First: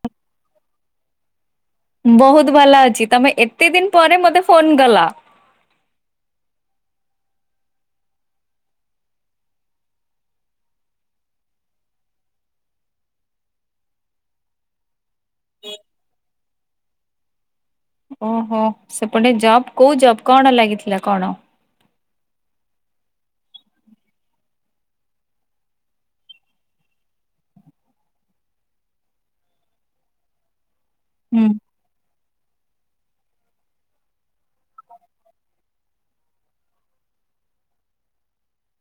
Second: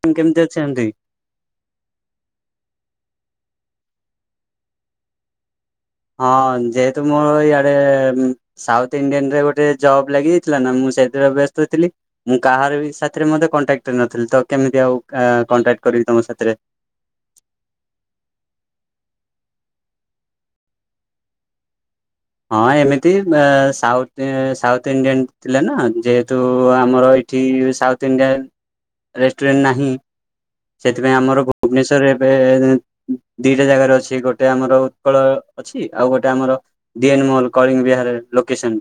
ତିମ୍ କେମିତି ଅଛିନ୍ତି? ବହୁତ ଭଲ ଅଛି। ତମେ ଏତେ ଦିନ ପରେ ମତେ ଫୋନ୍ କଲ। ହଁ, ଯେହେତୁ ମୋର ଇଆଡେ-ଏମ୍ ସାଉଥ ଇଣ୍ଡିଆନ୍ ରେ ଗୋଟେ ଜବ୍ ଲାଗିଯାଇଥିଲା ନା, ମୁଁ ସେଇଥିରେ ବ୍ୟସ୍ତ ଥିଲି। ମୁଁ କାହାର ବି ସାଥିରେ ମତେ କଣ୍ଟାକ୍ଟରେ ନଥିଲି? ତ କେମିତି ଆଉ କଣ୍ଟାକ୍ଟ କରିବି ତମ ସାଥିରେ? ଓହୋ, ସେପଟେ ଜବ୍ କୋଉ ଜବ୍ କଣ ଲାଗିଥିଲା କଣ? ହଁ, ଏମିତି ମ ସାଉଥ୍ ସାଉଥ୍ ଇଣ୍ଡିଆନ୍ ଥିଲେ ନା ଯେହେତୁ ଆମର ଇ ଠି ସାଉଥ୍ ଇଣ୍ଡିଆନ୍ ରେଷ୍ଟୁରେଣ୍ଟ ନାହିଁ। ସେଥିପାଇଁ ଆମର ହୁଁ ଭୁବନେଶ୍ୱରରେ ଏବେ-ଏଁ ଦିଟା ଜାଗାରେ ଅଛି, ଗୋଟେ ଆମର ଉତ୍କଳ ଅଛି। ଆଉ ଗୋଟେ ଆମର D N mall Kalinga Vihar location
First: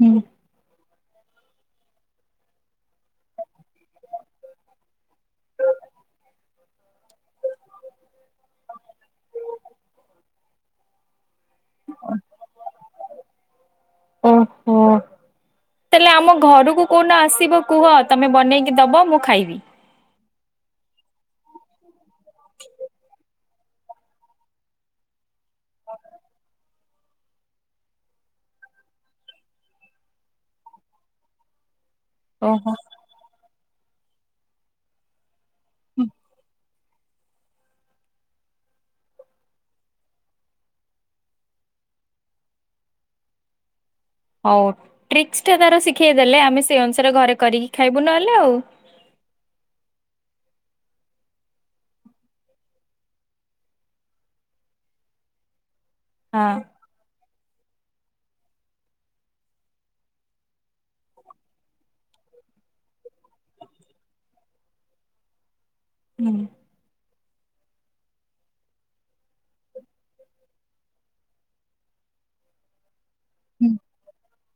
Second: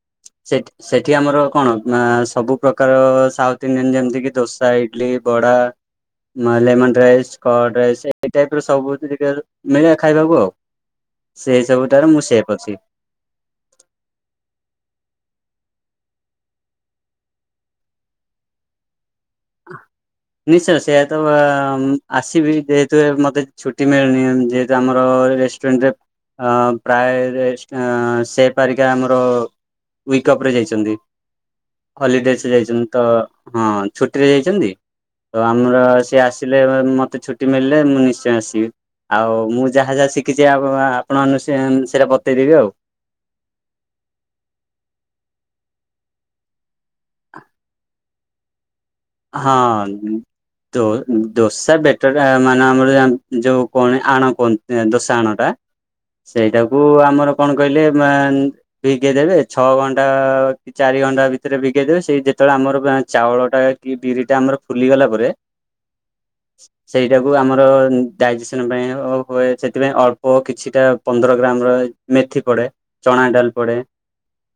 ହୁଁ ସେଠ୍ ସେଠି ଆମର କଣ? ମା ସବୁ ପ୍ରକାର ସାଉଥ୍ ଇଣ୍ଡିଆନ୍ ଯେମିତି କିି ଦୋସା ଇଡଲି ବଡ଼ା। ନହେଲେ ଲେମଣ୍ଡ ରାଇସ୍, କର୍ଡ ରାଇସ୍, ଏହି ଟାଇପ୍ ର ସବୁ ତ ଟିକେ ମିଳେ ଖାଇବାକୁ ଆଉ। ସେଇ ସବୁ ଟାରେ ମୁଁ ସେପ୍ ଅଛି। ଓହୋ! ତାହେଲେ ଆମ ଘରକୁ କଉନ ଆସିବ କୁହ? ତମେ ବନେଇକି ଦବ ମୁଁ ଖାଇବି। [inaudible] ନିଶ୍ଚୟ ସେୟା ତ-ଅ-ମ୍ ଆସିବି, ଯେହେତୁ ମତେ ଛୁଟି ମିଳୁନି। ଯେହେତୁ ଆମର ରେସ୍ ଟ୍ରେଣ୍ଡ ରେ ଆଁ ପ୍ରାୟ ରେସ୍ ସେପାରିକା ଆମର ୱିକ ଅପ୍ ରେ ଯାଇଚନ୍ତି। ହଲିଡେଚ୍ ରେ ଓହୋ। ଯାଇଛନ୍ତି ତ ହଁ ଛୁଟ୍ ଟିରେ ଯାଇଛନ୍ତି। ତ ଆମର ସିଏ ଆସିଲେ ମତେ ଛୁଟି ମଳିଲେ, ମୁଁ ନିଶ୍ଚୟ ଆସିବି। ଆଉ ମୁଁ ଯାହା ଯାହା ଶିଖିଛି, ଆପ-ଆପଣ ମାନଙ୍କୁ ସେଁ ସେଇରା ବତେଇଦେବି ଆଉ। ହଉ ଟ୍ରିକ୍ସ୍ ଟା ତାର ଶିଖେଇ ଦେଲେ, ଆମେ ସେଇ ଅନୁସାରେ ଘରେ କରିକି ଖାଇବୁ ନହେଲେ ଆଉ। ହଁ। ଦୋ-ଦୋସା ବେଟର୍ ଟା ମାନେ ଆମର ଯୋଉ କଣ ଆଣ କୁହନ୍ ଦୋସା ଆଣଟା। ହଁ ସେଇଟାକୁ ଆମର କଣ କହିଲେ? ମାନ୍ ଭିଗେଇ ଦେବେ। ଛଅ ଘଣ୍ଟା କି ଚାରି ଘଣ୍ଟା ଭିତରେ ଭିଗେଇଦବେ। ସେଇ ଯେତେବେଳେ ଆମର ଚାଉଳ ଟା ଟିଏ ବିରି ଟା ଆମର ଫୁଲିଗଲା ପରେ ହୁଁ। ସେଇଟାକୁ ଆମର ଡାଇଜେସନ୍ ପାଇଁ ହୁଏ। ସେଥିପାଇଁ ଅଳ୍ପ କିଛିଟା ପନ୍ଦର ଗ୍ରାମ ର ମେଥି ପଡ଼େ, ଚଣା ଡାଲ ହୁଁ ପଡ଼େ।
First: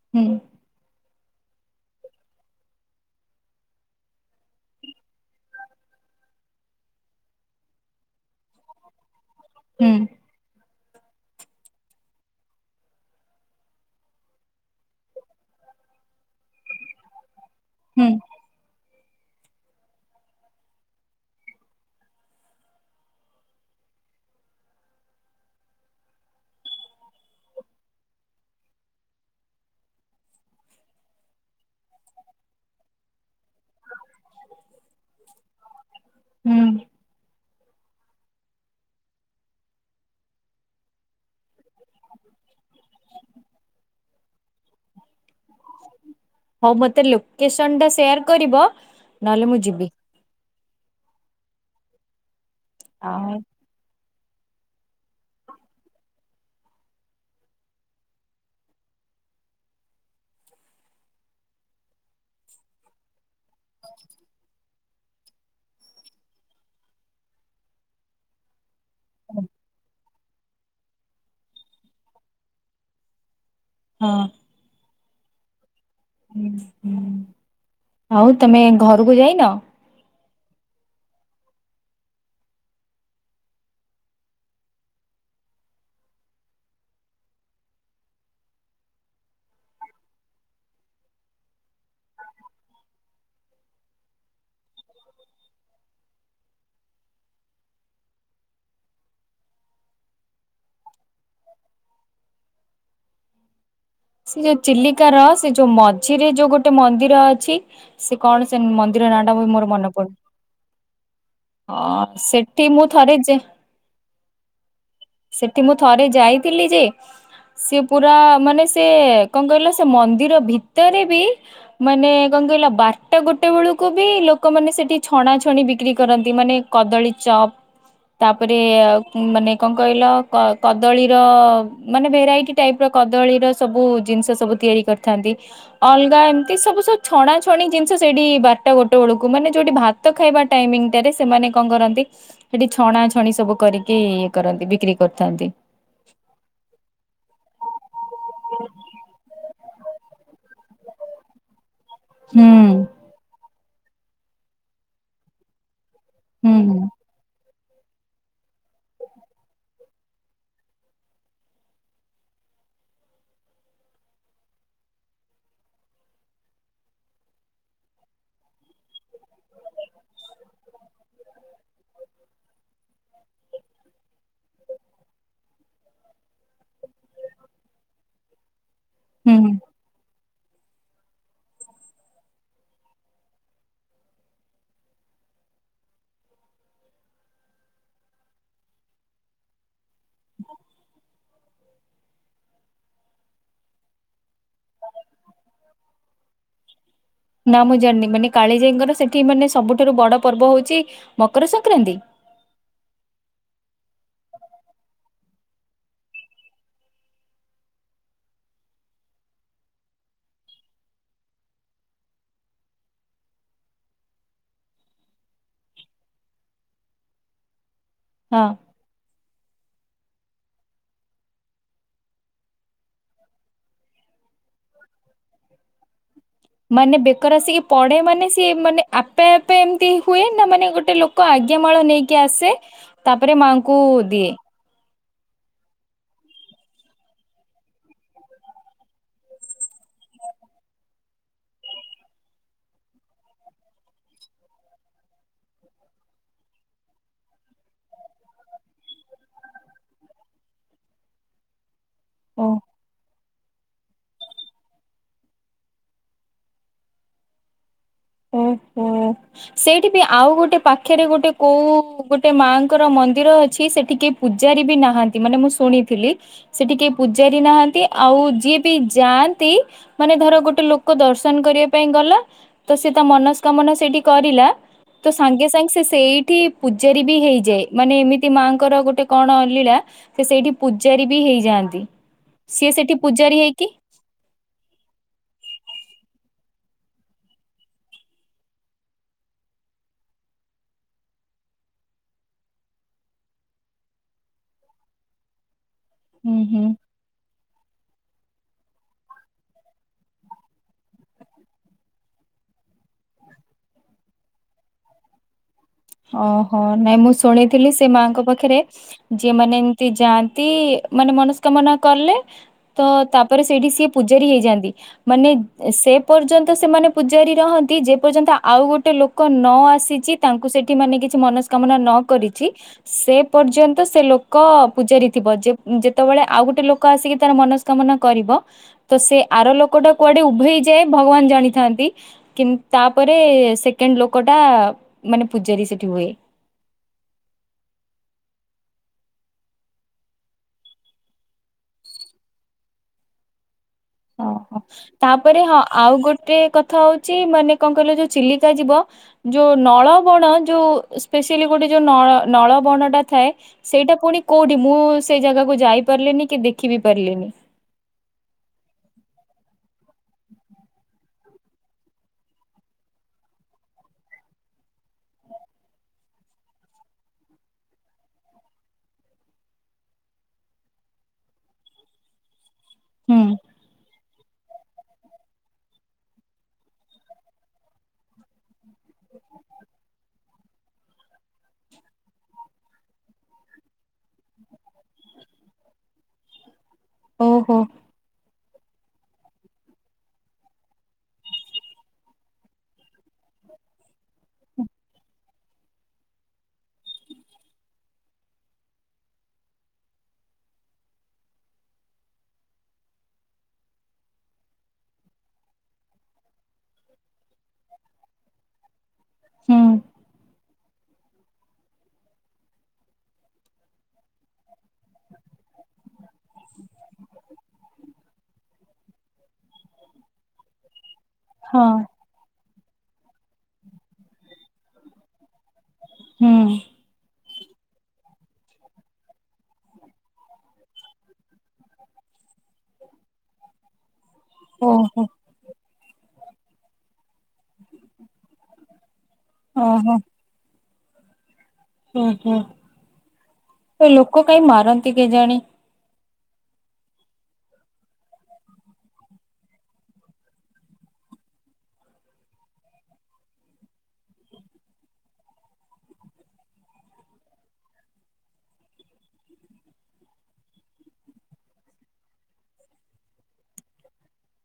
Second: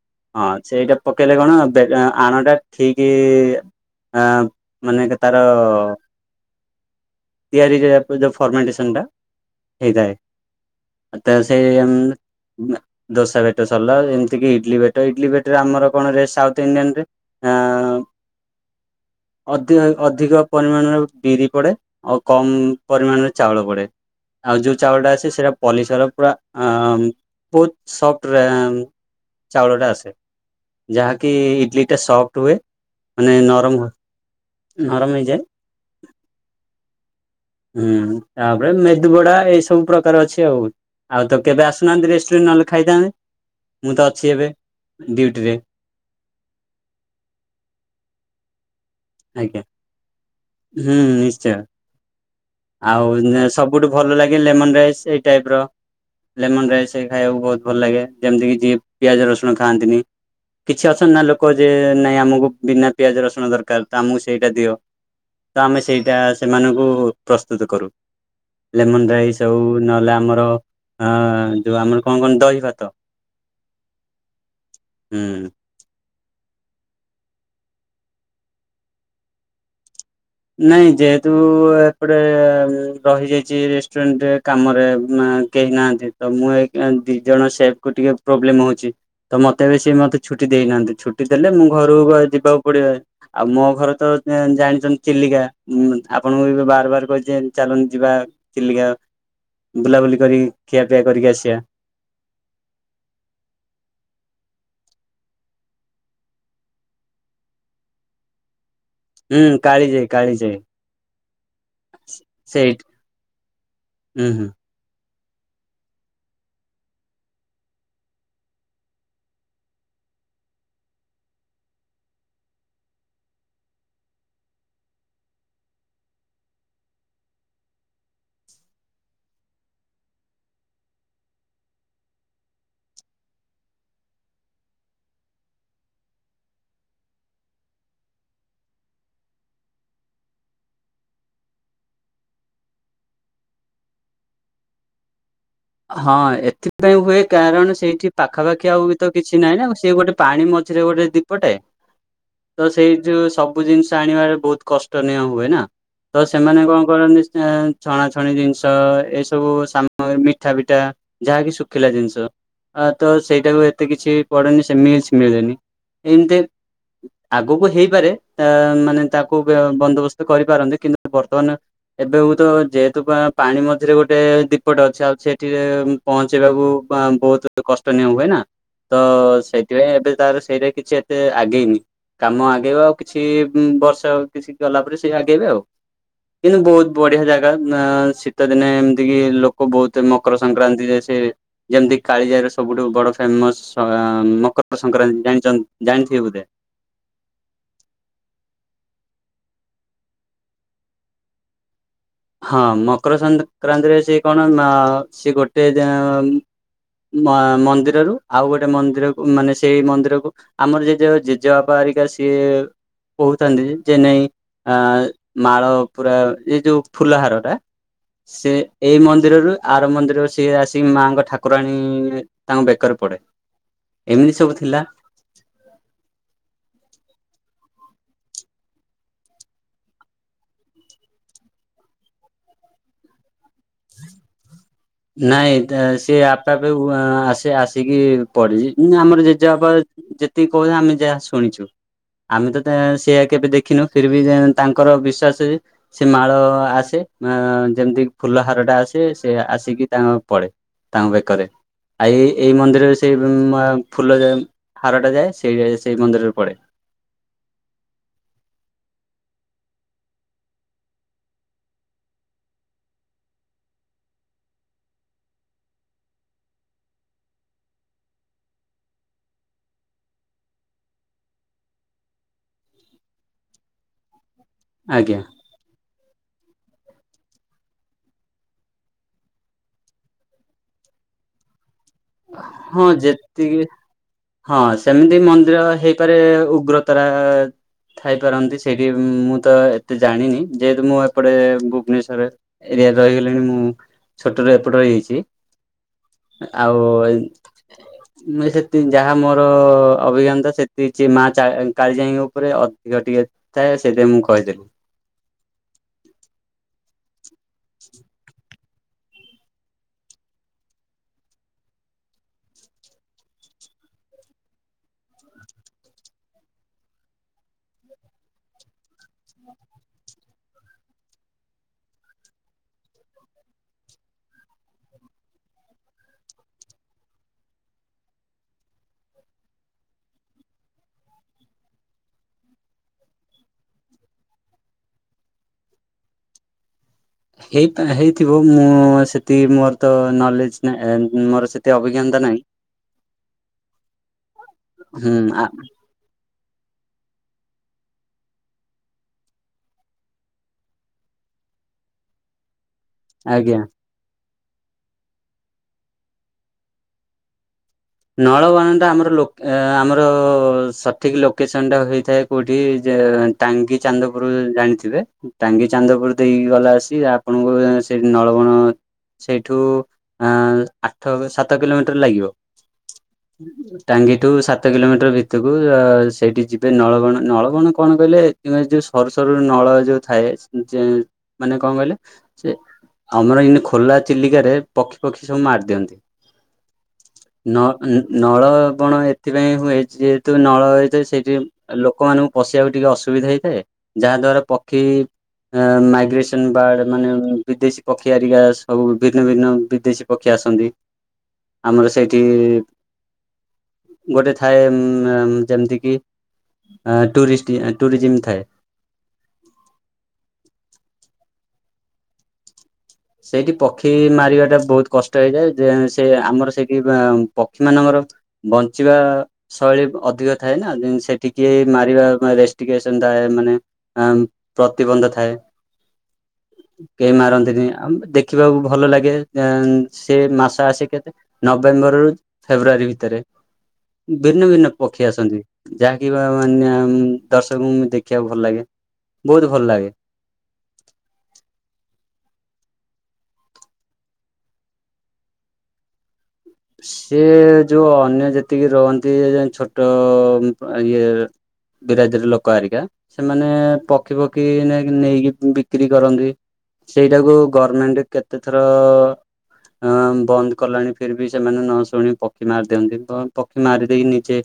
ହୁଁ। ହଁ, ସେଇଟା ପକେଇଲେ କଣ ଦେ ଆଣଟା ଠିକି-ଇ ହଁ, ମାନେ ଏକେ ତାର ତିଆରି କରିବା ଫର୍ମାଣ୍ଟେସନ ଟା ହୁଁ ହେଇଥାଏ। ଆତ ସେଇମ୍ ଦୋସା ଭେଟ ସରିଲା ଏମିତି କିି ଇଡଲି ବେଟ ଇଡଲି ବେଟରେ ଆମର କଣ ରେ ସାଉଥ ଇଣ୍ଡିଆନରେ ହଁ ହୁଁ ଅଧ ଅଧିକ ପରିମାଣରେ ବିରି ପଡେ ଆଉ କମ ପରିମାଣରେ ଚାଉଳ ପଡେ। ଆଉ ଯୋଉ ଚାଉଳଟା ଅଛି ସେଇଟା ପଲିସର ପୁରା ବହୁତ ସଫ୍ଟ ଚାଉଳଟା ଆସେ। ଯାହାକି ଇଡଲିଟା ସଫ୍ଟ ହୁଏ ମାନେ ନରମ ହୁ ନରମ ହେଇଯାଏ। [unintelligible] ହୁଁ। ହୁଁ ତାପରେ ମେଦୁବଡା ଏଇ ସବୁ ପ୍ରକାର ଅଛି ଆଉ। ଆଉ ତ କେବେ ଆସୁନାହାନ୍ତି ରେଷ୍ଟୁରାଣ୍ଟ ନହେଲେ ଖାଇଥାନ୍ତେ ମୁଁ ତ ଅଛି ଏବେ ଡ୍ୟୁଟିରେ। ହଉ ମତେ ଲୋକେସନ ଟା ସେୟାର କରିବ ନହେଲେ ମୁଁ ଆଜ୍ଞା ଯିବି। ହୁଁ ନିଶ୍ଚୟ। ଆଉ ସବୁଠୁ ଭଲ ଲାଗେ ଲେମନ ରାଇସ୍ ଏଇ ଟାଇପର। ଲେମନ ରାଇସ୍ ଖାଇବାକୁ ବହୁତ ଭଲ ଲାଗେ ଯେମିତିକି ଯିଏ ପିଆଜ ରସୁଣ ଖାଆନ୍ତିନି। କିଛି ଅଛନ୍ତି ନା ଲୋକ ଯେ ନାଇଁ ଆମକୁ ବିନା ପିଆଜ ରସୁଣ ଦରକାର ତ ଆମକୁ ସେଇଟା ଦିଅ ତ ଆମେ ସେଇଟା ସେମାନଙ୍କୁ ପ୍ରସ୍ତୁତ କରୁ ଲେମନ ରାଇସ୍ ହଉ ନହେଲେ ଆମର ହଁ ଯୋଉ ଆମର କଣ କଣ? ଦହି ଭାତ। ହଁ। ହୁଁ। [unintelligible] ଆଉ ତମେ ଘରକୁ ଯାଇନ ନାଇଁ ଯେହେତୁ ଏପଟେ ରହିଯାଇଛି ରେଷ୍ଟୁରାଣ୍ଟରେ କାମରେ କେହି ନାହାନ୍ତି ତ ମୁଁ ଦି ଜଣ ସେଫକୁ ଟିକେ ପ୍ରୋବ୍ଲେମ ହଉଛି। ତ ମତେ ବି ସେ ମତେ ଛୁଟି ଦେଇନାହାନ୍ତି ଛୁଟି ଦେଲେ ମୁଁ ଘରକୁ ଯିବାକୁ ପଡିବ। ଆଉ ମୋ ଘରେ ତ ଜାଣିଛନ୍ତି ଚିଲିକା ଆପଣଙ୍କୁ ଏବେ ବାର ବାର କହିଛି ଚାଲ ଯିବା ଚିଲିକା। ବୁଲାବୁଲି କରିକି ଖିଆପିଆ କରିକି ଆସିବା। ସେ ଯୋଉ ଚିଲିକାର ସେ ଯୋଉ ମଝିରେ ଯୋଉ ଗୋଟେ ମନ୍ଦିର ଅଛି। ସେ କଣ ସେ ମନ୍ଦିର ନାଁ ଟା ହୁଁ ମୋର ମନେ କାଳିଜାଇ ପଡୁ କାଳିଜାଇ ହଁ ସେଠି ସେଇଠି ମୁଁ ଥରେ ଯେ ହୁଁ ହୁଁ। ସେଠି ମୁଁ ଥରେ ଯାଇଥିଲି ଯେ ସିଏ ପୁରା ମାନେ ସେ କଣ କହିଲ? ସେ ମନ୍ଦିର ଭିତରେ ବି ମାନେ କଣ କହିଲା ବାରଟା ଗୋଟାଏ ବେଳକୁ ବି ଲୋକମାନେ ସେଠି ଛଣା ଛଣି ବିକ୍ରି କରନ୍ତି ମାନେ କଦଳୀ ଚପ୍। ତାପରେ ମାନେ କଣ କହିଲ କଦଳୀର ମାନେ ଭେରାଇଟି ଟାଇପର କଦଳୀର ସବୁ ଜିନିଷ ସବୁ ତିଆରି କରିଥାନ୍ତି। ଅଲଗା ଏମିତି ସବୁ ସବୁ ଛଣା ଛଣି ଜିନିଷ ସେଇଠି ବାରଟା ଗୋଟାଏ ବେଳକୁ ମାନେ ଯୋଉଠି ଭା ଭାତ ଖାଇବା ଟାଇମିରେ ସେମାନେ କଣ କରନ୍ତି? ସେଠି ଛଣା ଛଣି ସବୁ କରିକି ଇଏ କରନ୍ତି ବିକ୍ରି କରିଥାନ୍ତି। ହଁ ଏଥିପାଇଁ ହୁଏ କାରଣ ସେଇଠି ପାଖାପାଖି ଆଉ ବି ତ କିଛି ନାହିଁ ନା ସେଏ ଗୋଟିଏ ପାଣି ମଝିରେ ଗୋଟିଏ ଦୀପଟାଏ ହୁଁ ତ ସେଇ ଉ ସବୁ ଜିନିଷ ଆଣିବାରେ ବହୁତ କଷ୍ଟନୀୟ ହୁଏ ନା ତ ହୁଁ ସେମାନେ କଣ କରନ୍ତି ସେ ଛଣା ଛଣି ଜିନିଷ ଏସବୁ ସା ପିଠା ପିଠା ଯାହାକି ଶୁଖିଲା ଜିନିଷ। ଆ, ତ ସେଇଟାକୁ ଏତେ କିଛି ପଡେନି ସେମି କିଛି ମିଳେନି, ଏମିତି ଆଗକୁ ହେଇପାରେ ଏ ମାନେ ତାକୁ ବ୍ୟୟ ବନ୍ଦୋବସ୍ତ କରିପାରନ୍ତି କିନ୍ତୁ ବର୍ତ୍ତମାନ ଏବେ ହୁଏତ ଯେହେତୁ ପା ପାଣି ମଝରେ ଗୋଟେ ଦୀପଟେ ଅଛି, ଆଉ ସେ ସେଠିରେ ପହଞ୍ଚେଇବାକୁ ବାଁ ବହୁତ କଷ୍ଟନୀୟ ହୁଏନା। ତ ହୁଁ ସେଇଥିପାଇଁ ଏବେ ତାର ସେଇରେ କିଛି ସେ ଆଗେଇନି, କାମ ଆଗେଇବ ଆଉ କିଛି ବର୍ଷ କିଛି ଗଲା ପରେ ସେ ଆଗେଇବେ ଆଉ। କିନ୍ତୁ ବହୁତ ବଢ଼ିଆ ଜାଗା ନାଁ ଶୀତ ଦିନେ ଏମିତିକିି ଲୋକ ବହୁତ ମ ମକର ସଂକ୍ରାନ୍ତିରେ ସେ ଯେମିତି କାଳିଜାଇର ସବୁଠୁ ବଡ ଫେମସ୍ [unintelligible] ମକର ସଂକ୍ରାନ୍ତି ଜାଣିଚନ୍ତି ଜାଣିଥିବେ ବୋଧେ? ନା ମୁଁ ଜାଣିନି ମାନେ କାଳିଜାଇଙ୍କର ସେଠି ମାନେ ସବୁଠାରୁ ବଡ ପର୍ବ ହଉଛି ମକର ସଂକ୍ରାନ୍ତି? ହଁ ମକର ସଂକ୍ରାନ୍ତିରେ ସେ କଣ ମାଅ ସେ ଗୋଟେ [unintelligible] ମା ମନ୍ଦିରରୁ ଆଉ ଗୋଟିଏ ମନ୍ଦିରକୁ ମାନେ ସେଇ ମନ୍ଦିରକୁ ଆମର ଜେଜ ଜେଜେବାପା ହେରିକା ସିଏ କହୁଛନ୍ତି ଯେ ଚେନେଇ ଆ ମାଳ ପୁରା ଏ ଯୋଉ ଫୁଲହାରହାରଟା ହଁ ସେ ଏଇ ମନ୍ଦିରରୁ ଆର ମନ୍ଦିରରୁ ସିଏ ଆସିକି ମାଆଙ୍କ ଠାକୁରାଣୀ ତାଙ୍କ ବେକର ପଡେ। ଏମିତି ସବୁ ଥିଲା। ମାନେ ବେକର ଆସିକି ପଡେ ମାନେ ସିଏ ମାନେ ଆପେ ଆପେ ଏମତି ହୁଏ ନା ମାନେ ଗୋଟିଏ ଲୋ କ ଆଜ୍ଞା ମାଳ ନେଇକି ଆସେ ତାପରେ ମାଆଙ୍କୁ ଦିଏ। ନାଇଁ ତ ସିଏ ଆପେ ଆପେ [unintelligible] ଆସେ ଆସିକି ପଢ଼ିବି, ଉଁ ଆମର ଜେଜେବାପା ଯେତିକି କହୁ [unintelligible] ଆମେ ଯାହା ଶୁଣିଛୁ। ଆମେ ତ ତା ସେୟା କେବେ ଦେଖିନୁ, ଫିର ବି ଜେଁ ତାଙ୍କର ବିଶ୍ଵାସ ଯେ ସେ ମାଳ ଆସେ ଆ ଯେମତିକି ଫୁଲ ହାରଟା ଆସେ ସେ ଆସିକି ତାଙ୍କ ପଳେ, ତାଙ୍କ ବେକରେ ଆ ଏଇ ଓ ଏଇ ମନ୍ଦିରରେ ସେ [unintelligible] ଫୁଲ ଯାଏ ହାରଟା ଯାଏ, ସେଇଯାଏ ସେଇ ମନ୍ଦିରରେ ପଡେ। ଓହୋ। ସେଇଠି ବି ଆଉ ଗୋଟେ ପାଖରେ ଗୋଟେ କୋଉ ଗୋଟେ ମାଆଙ୍କର ମନ୍ଦିର ଅଛି, ସେଠିକି ପୂଜାରୀ ବି ନାହାନ୍ତି ମାନେ ମୁଁ ଶୁଣିଥିଲି। ସେଟି କେହି ପୂଜାରି ନାହାନ୍ତି ଆଉ ଯିଏ ବି ଯାଆନ୍ତି ମାନେ ଧର ଗୋଟେ ଲୋକ ଦର୍ଶନ କରିବା ପାଇଁ ଗଲା। ତ ସେ ତା ମନସ୍କାମନା ସେଇଠି କରିଲା, ତ ଆଜ୍ଞା ସାଙ୍ଗେ ସାଙ୍ଗେ ସେ ସେଇଠି ପୂଜାରୀ ବି ହେଇଯାଏ, ମାନେ ଏମିତି ମାଙ୍କର ଗୋଟାଏ କଣ ଲୀଳା। ସେ ସେଇଠି ପୂଜାରୀ ବି ହେଇଯାଆନ୍ତି, ସିଏ ହଁ ସେଇଠି ପୂଜାରୀ ଯେତିକି ହେଇକି ହଁ ସେମିତି ମନ୍ଦିର ହେଇପାରେ ଉଗ୍ରତାରା। ଥାଇପାରନ୍ତି ସେଇଠି ମୁଁ ତ ଏତେ ଜାଣିନି ଯେହେତୁ ମୁଁ ଏପଟେ ଭୁବନେଶ୍ୱରରେ ଏରିଆରେ ରହିଗଲିଣି ମୁଁ ଛୋଟରୁ ଏପଟ ରହିଯାଇଛି। ହୁଁ, ହୁଁ। ମୋ ଭାଇ। ମୁଁ ସେତିକି ଯାହା ମୋର ଅଭିଜ୍ଞତା ସେତିଚି ମା ଚା କାଳିଯାଇଙ୍କ ଉପରେ ଅ ଯଦି [unintelligible] ଥାଏ ସେଇଥିପାଇଁ ମୁଁ କହିଦେଲି। ଓହୋ ନାଇଁ ମୁଁ ଶୁଣିଥିଲି ସେ ମାଆଙ୍କ ପାଖରେ ଯିଏ ମାନେ ଏମିତି ଯାଆନ୍ତି ମାନେ ମନସ୍କାମନା କଲେ ତ ତାପରେ ସେଇଠି ସିଏ ପୂଜାରୀ ହେଇଯାଆନ୍ତି। ମାନେ ସେ ପର୍ଯ୍ୟନ୍ତ ସେମାନେ ପୂଜାରୀ ରହନ୍ତି ଯେ ପର୍ଯ୍ୟନ୍ତ ଆଉ ଗୋଟେ ଲୋକ ଲୋକ ନ ଆସିଛି ତାଙ୍କୁ ସେଠି ମାନେ କିଛି ମନସ୍କାମନା ନ କରିଛି ସେ ପର୍ଯ୍ୟନ୍ତ ସେ ଲୋକ ପୂଜାରୀ ଥିବ ଯେତେବେଳେ ଆଉ ଗୋଟେ ଲୋକ ଆସିକି ତାର ମନସ କାମନା କରିବ ତ ସେ ଆର ଲୋକଟା କୁଆଡେ ଉଭେଇ ଯାଏ ଭଗବାନ ଜାଣିଥାନ୍ତି କିନ୍ତ ତାପରେ ସେକେଣ୍ଡ ଲୋକ ଟା ମାନେ ପୂଜାରୀ ସେଠି ହୁଏ। ହେଇ ହେଇଥିବ ମୁଁ ସେଠି ମୋର ତ ନଲେଜ ନାଁ ମୋର ସେତି ଅଭିଜ୍ଞତା ନାହିଁ। [inaudible] ଓହୋ ହୁଁ ତାପରେ ହଁ ଆଉ ଗୋଟେ କଥା ହଉଛି ମାନେ କଣ କହିଲ ଯୋଉ ଚିଲିକା ଯିବ ଯୋଉ ନଳବଣ ଯୋଉ ସ୍ପେସିଆଲି ଗୋଟେ ଯୋଉ ନ ନଳବଣ ଟା ଥାଏ ଆଜ୍ଞା ସେଇଟା ପୁଣି କୋଉଠି ମୁଁ ସେଇ ଜାଗାକୁ ଯାଇ ପାରିଲିନି କି ଦେଖି ବି ପାରିଲିନି ନଳବଣ ଟା ଆମର ଲ ଆମର ସଠିକ ଲୋକେସନ ଟା ହେଇଥାଏ କୋଉଠି ଟାଙ୍ଗି ଚାନ୍ଦପୁର ଜାଣିଥିବେ ଟାଙ୍ଗି ଚାନ୍ଦପୁର ଦେଇକି ଗଲା ଆସି ଆପଣଙ୍କୁ ସେଠି ନଳବଣ ସେଇଠୁ ଅ ଆଠ ସାତ କିଲୋମିଟର ଲାଗିବ। ହୁଁ ଟାଙ୍ଗିଠୁ ସାତ କିଲୋମିଟର ଭିତକୁ ସେଇଠି ଯିବ। ଏବେ ନଳବଣ ନଳବଣ କଣ କହିଲେ ଯୋଉ ସରୁ ସରୁ ନଳ ଯୋଉ ଥାଏ ମାନେ କଣ କହିଲେ ସେ ଆମର ଏନ ଖୋଲା ଚିଲିକାରେ ପକ୍ଷୀ ପକ୍ଷୀ ସବୁ ମାରି ଦିଅନ୍ତି। ଓହୋ ନ ନଳବଣ ଏଥିପାଇଁ ହୁଏ ଯେହେତୁ ନଳତ ସେଇଠି ଲୋକମାନାନଙ୍କୁ ପଶିବାକୁ ଟିକେ ଅସୁବିଧା ହେଇଥାଏ ଯାହା ଦ୍ଵାରା ପକ୍ଷୀ ମାଇଗ୍ରେସନ ବାର୍ଡ ମାନେ ବିଦେଶୀ ପକ୍ଷୀ ଆରିକା ସବୁ ଭିନ୍ନ ଭିନ୍ନ ବିଦେଶୀ ପକ୍ଷୀ ଆସନ୍ତି ଆମର ସେଇଠ [unintelligible] ଗୋଟେ ଥାଏ ଯେମିତି କିି ଟୁରିଷ୍ଟ ଟୁରିଜିମ ଥାଏ। ହୁଁ। ସେଇଠି ପକ୍ଷୀ ମାରିବାଟା ବହୁତ କଷ୍ଟ ହେଇଯାଏ ଯେ ସେ ଆମର ସେଇଠି ପକ୍ଷୀ ମାନଙ୍କର ବଞ୍ଚିବା ଶୈଳୀ ଅଧିକ। ଥାଏ ନା ସେଠିକି ହଁ ମାରିବା ରେଷ୍ଟ୍ରିକେସନ ଥାଏ ମାନେ ପ୍ରତିବନ୍ଧ ଥାଏ ହୁଁ କେହି ମାରନ୍ତିନି। ଆ ଦେଖିବାକୁ ଭଲ ଲାଗେ ସେ ମାସ ଆସେ କେତେ ନଭେମ୍ବରରୁ ଫେବୃଆାରୀ ଭିତରେ ଭିନ୍ନ ଭିନ୍ନ ଓହୋ। ପକ୍ଷୀ ଆସନ୍ତି। ଯାହାକି ଉଁ ମାନ ମାନେ ଦର୍ଶକଙ୍କୁ ଦେଖିବାକୁ ଭଲ ଲାଗେ ବହୁତ ଭଲ ଲାଗେ। ଓହୋ [unintelligible] ହୋ ଲୋକ କାଇଁ ମାରନ୍ତି କେଜାଣି? [unintelligible] ସେି ଯୋଉ ଅନ୍ୟ ଯେତିକି ରହନ୍ତି ଛୋଟ ଇଏ ବିରାଦିର ଲୋକ ଆରିକା ସେମାନେ ପକ୍ଷୀ ପକ୍ଷୀ ନେଇକି ବିକ୍ରି କରନ୍ତି। ସେଇଟାକୁ ଗଭର୍ଣମେଣ୍ଟ କେତେ ଥର ବନ୍ଦ କଲାଣି ଫିର ବି ସେମାନେ ନ ଶୁଣି ପକ୍ଷୀ ମାରି ଦିଅନ୍ତି ପକ୍ଷୀ ମାରିଦେଇକି ନିଜେ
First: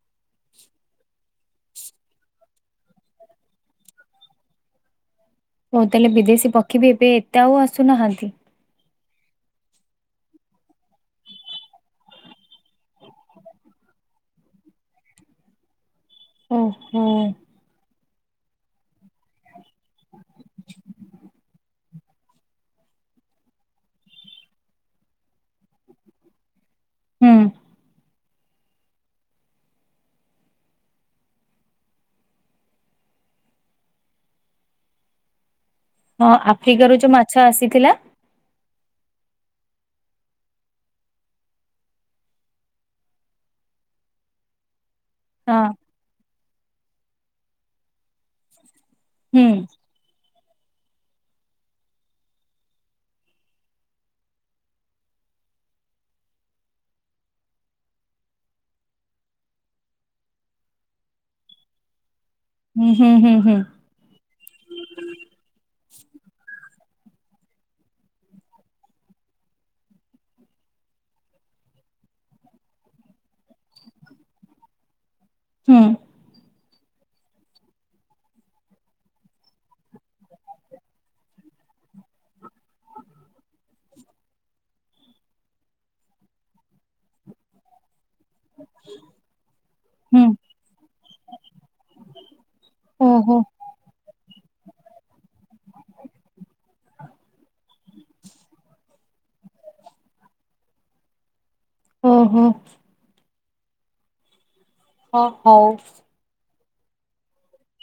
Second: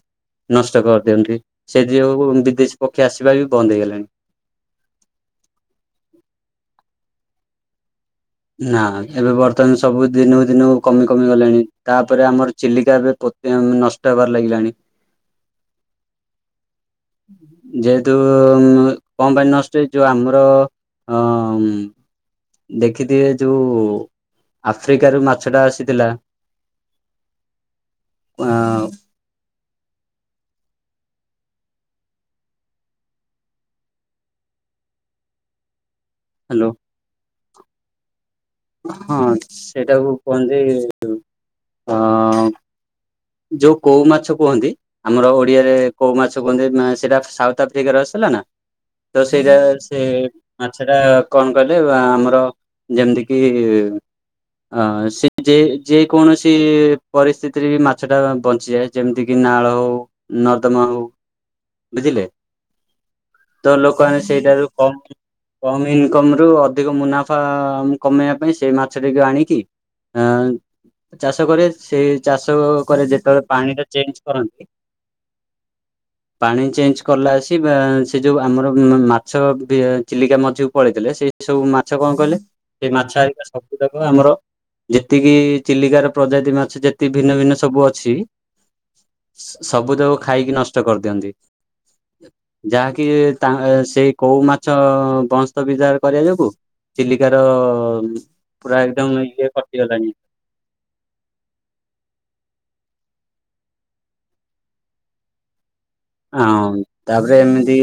ନଷ୍ଟ କରିଦିଅନ୍ତି ସେଥି ଯୁଁ ବିଦେଶୀ ପକ୍ଷୀ ଆସିବା ବି ବନ୍ଦ ହେଇଗଲାଣି। ହଉ ତାହେଲେ ବିଦେଶୀ ପକ୍ଷୀ ବି ଏବେ ଏତେ ଆଉ ଆସୁନାହାନ୍ତି। ନା ଏବେ ବର୍ତ୍ତମାନ ସବୁ ଦିନକୁ ଦିନ କମି କମି ଗଲେଣି ତାପରେ ଆମର ଚିଲିକା ଏବେ ନଷ୍ଟ ହେବାର ଲାଗିଲାଣି। ହୁଁ ହୁଁ। ଯେହେତୁ କଣ ପାଇଁ ନଷ୍ଟେ ଯୋଉ ଆମର ଅ ଦେଖିଥିବେ ଯଉ ଆଫ୍ରିକାରୁୁ ମାଛଟା ଆସିଥିଲା। ହୁଁ। ଅ [inaudible] ହଁ ହ୍ୟାଲୋ ଆଫ୍ରିକାରୁ ଯଉ ମାଛ ଆସିଥିଲା। ହଁ ସେଟାକୁ କୁହନ୍ତି ଅ ଯଉ କଉ ମାଛ କୁହନ୍ତି ଆମର ହଁ ଓଡ଼ିଆରେ। କଉ ମାଛ କୁହନ୍ତି ସେଇଟା ସାଉଥ ଆଫ୍ରିକାରୁ ଆସିଥିଲା ନା ତ ହୁଁ ସେଇଟା ସେ ମାଛଟା କଣ କଲୁ ଆମର ଯେମିତି କିି ଅ ସେମିତି ଯେ କୌଣସି ପରିସ୍ଥିତିରେ ବି ମା ସେଟା ବଞ୍ଚିଯାଏ ଯେମିତିକି ନାଳ ହଉ, ନର୍ଦ୍ଦମା ହଉ ବୁଝିଲେ। ହୁଁ ହୁଁ ହୁଁ ହୁଁ। ତ ଲୋକମାନେ ସେଇଟାକୁ କମ୍ କମ୍ ଇନକମ୍ ରୁ ଅଧିକ ମୁନାଫା କମେଇବା ପାଇଁ ସେଇ ମାଛଟିକୁ ଆଣିକି ଅ ଚାଷ କରେ ସେ ଚାଷ ପରେ ଯେତେବେଳେ ପାଣି ଟା ଚେଞ୍ଜ କରନ୍ତି ହୁଁ। [inaudible] ପାଣି ଚେଞ୍ଜ କଲା ଆସି ସେ ଯେଉଁ ଆମର ମାଛ ଚିଲିକା ମଝିକୁ ପଳେଇଥିଲେ ସେଇ ଏ ସବୁ ମାଛ କଣ କଲେ? ସେ ମାଛ ହାରିକା ସବୁ ଯାକ ଆମର ଯେତିକି ଚିଲିକାର ପ୍ରଜାତି ମାଛ ଯେତିକି ଭିନ୍ନ ଭିନ୍ନ ସବୁ ଅଛି ସବୁଯାକ ହୁଁ। ଖାଇକି ନଷ୍ଟ କରିଦିଅନ୍ତି। ଯାହାକି ଓହୋ ସେଇ କଉ ମାଛ ବଂଶ ବିସ୍ଥାର କରିବା ତାକୁ। ଚିଲିକା ର ପୁରା ଏକଦମ୍ ଇଏ କଟିଗଲାଣି। ହଁ ହଁ। ହଁ ହଉ। ହଁ ତାପରେ ଏମିତି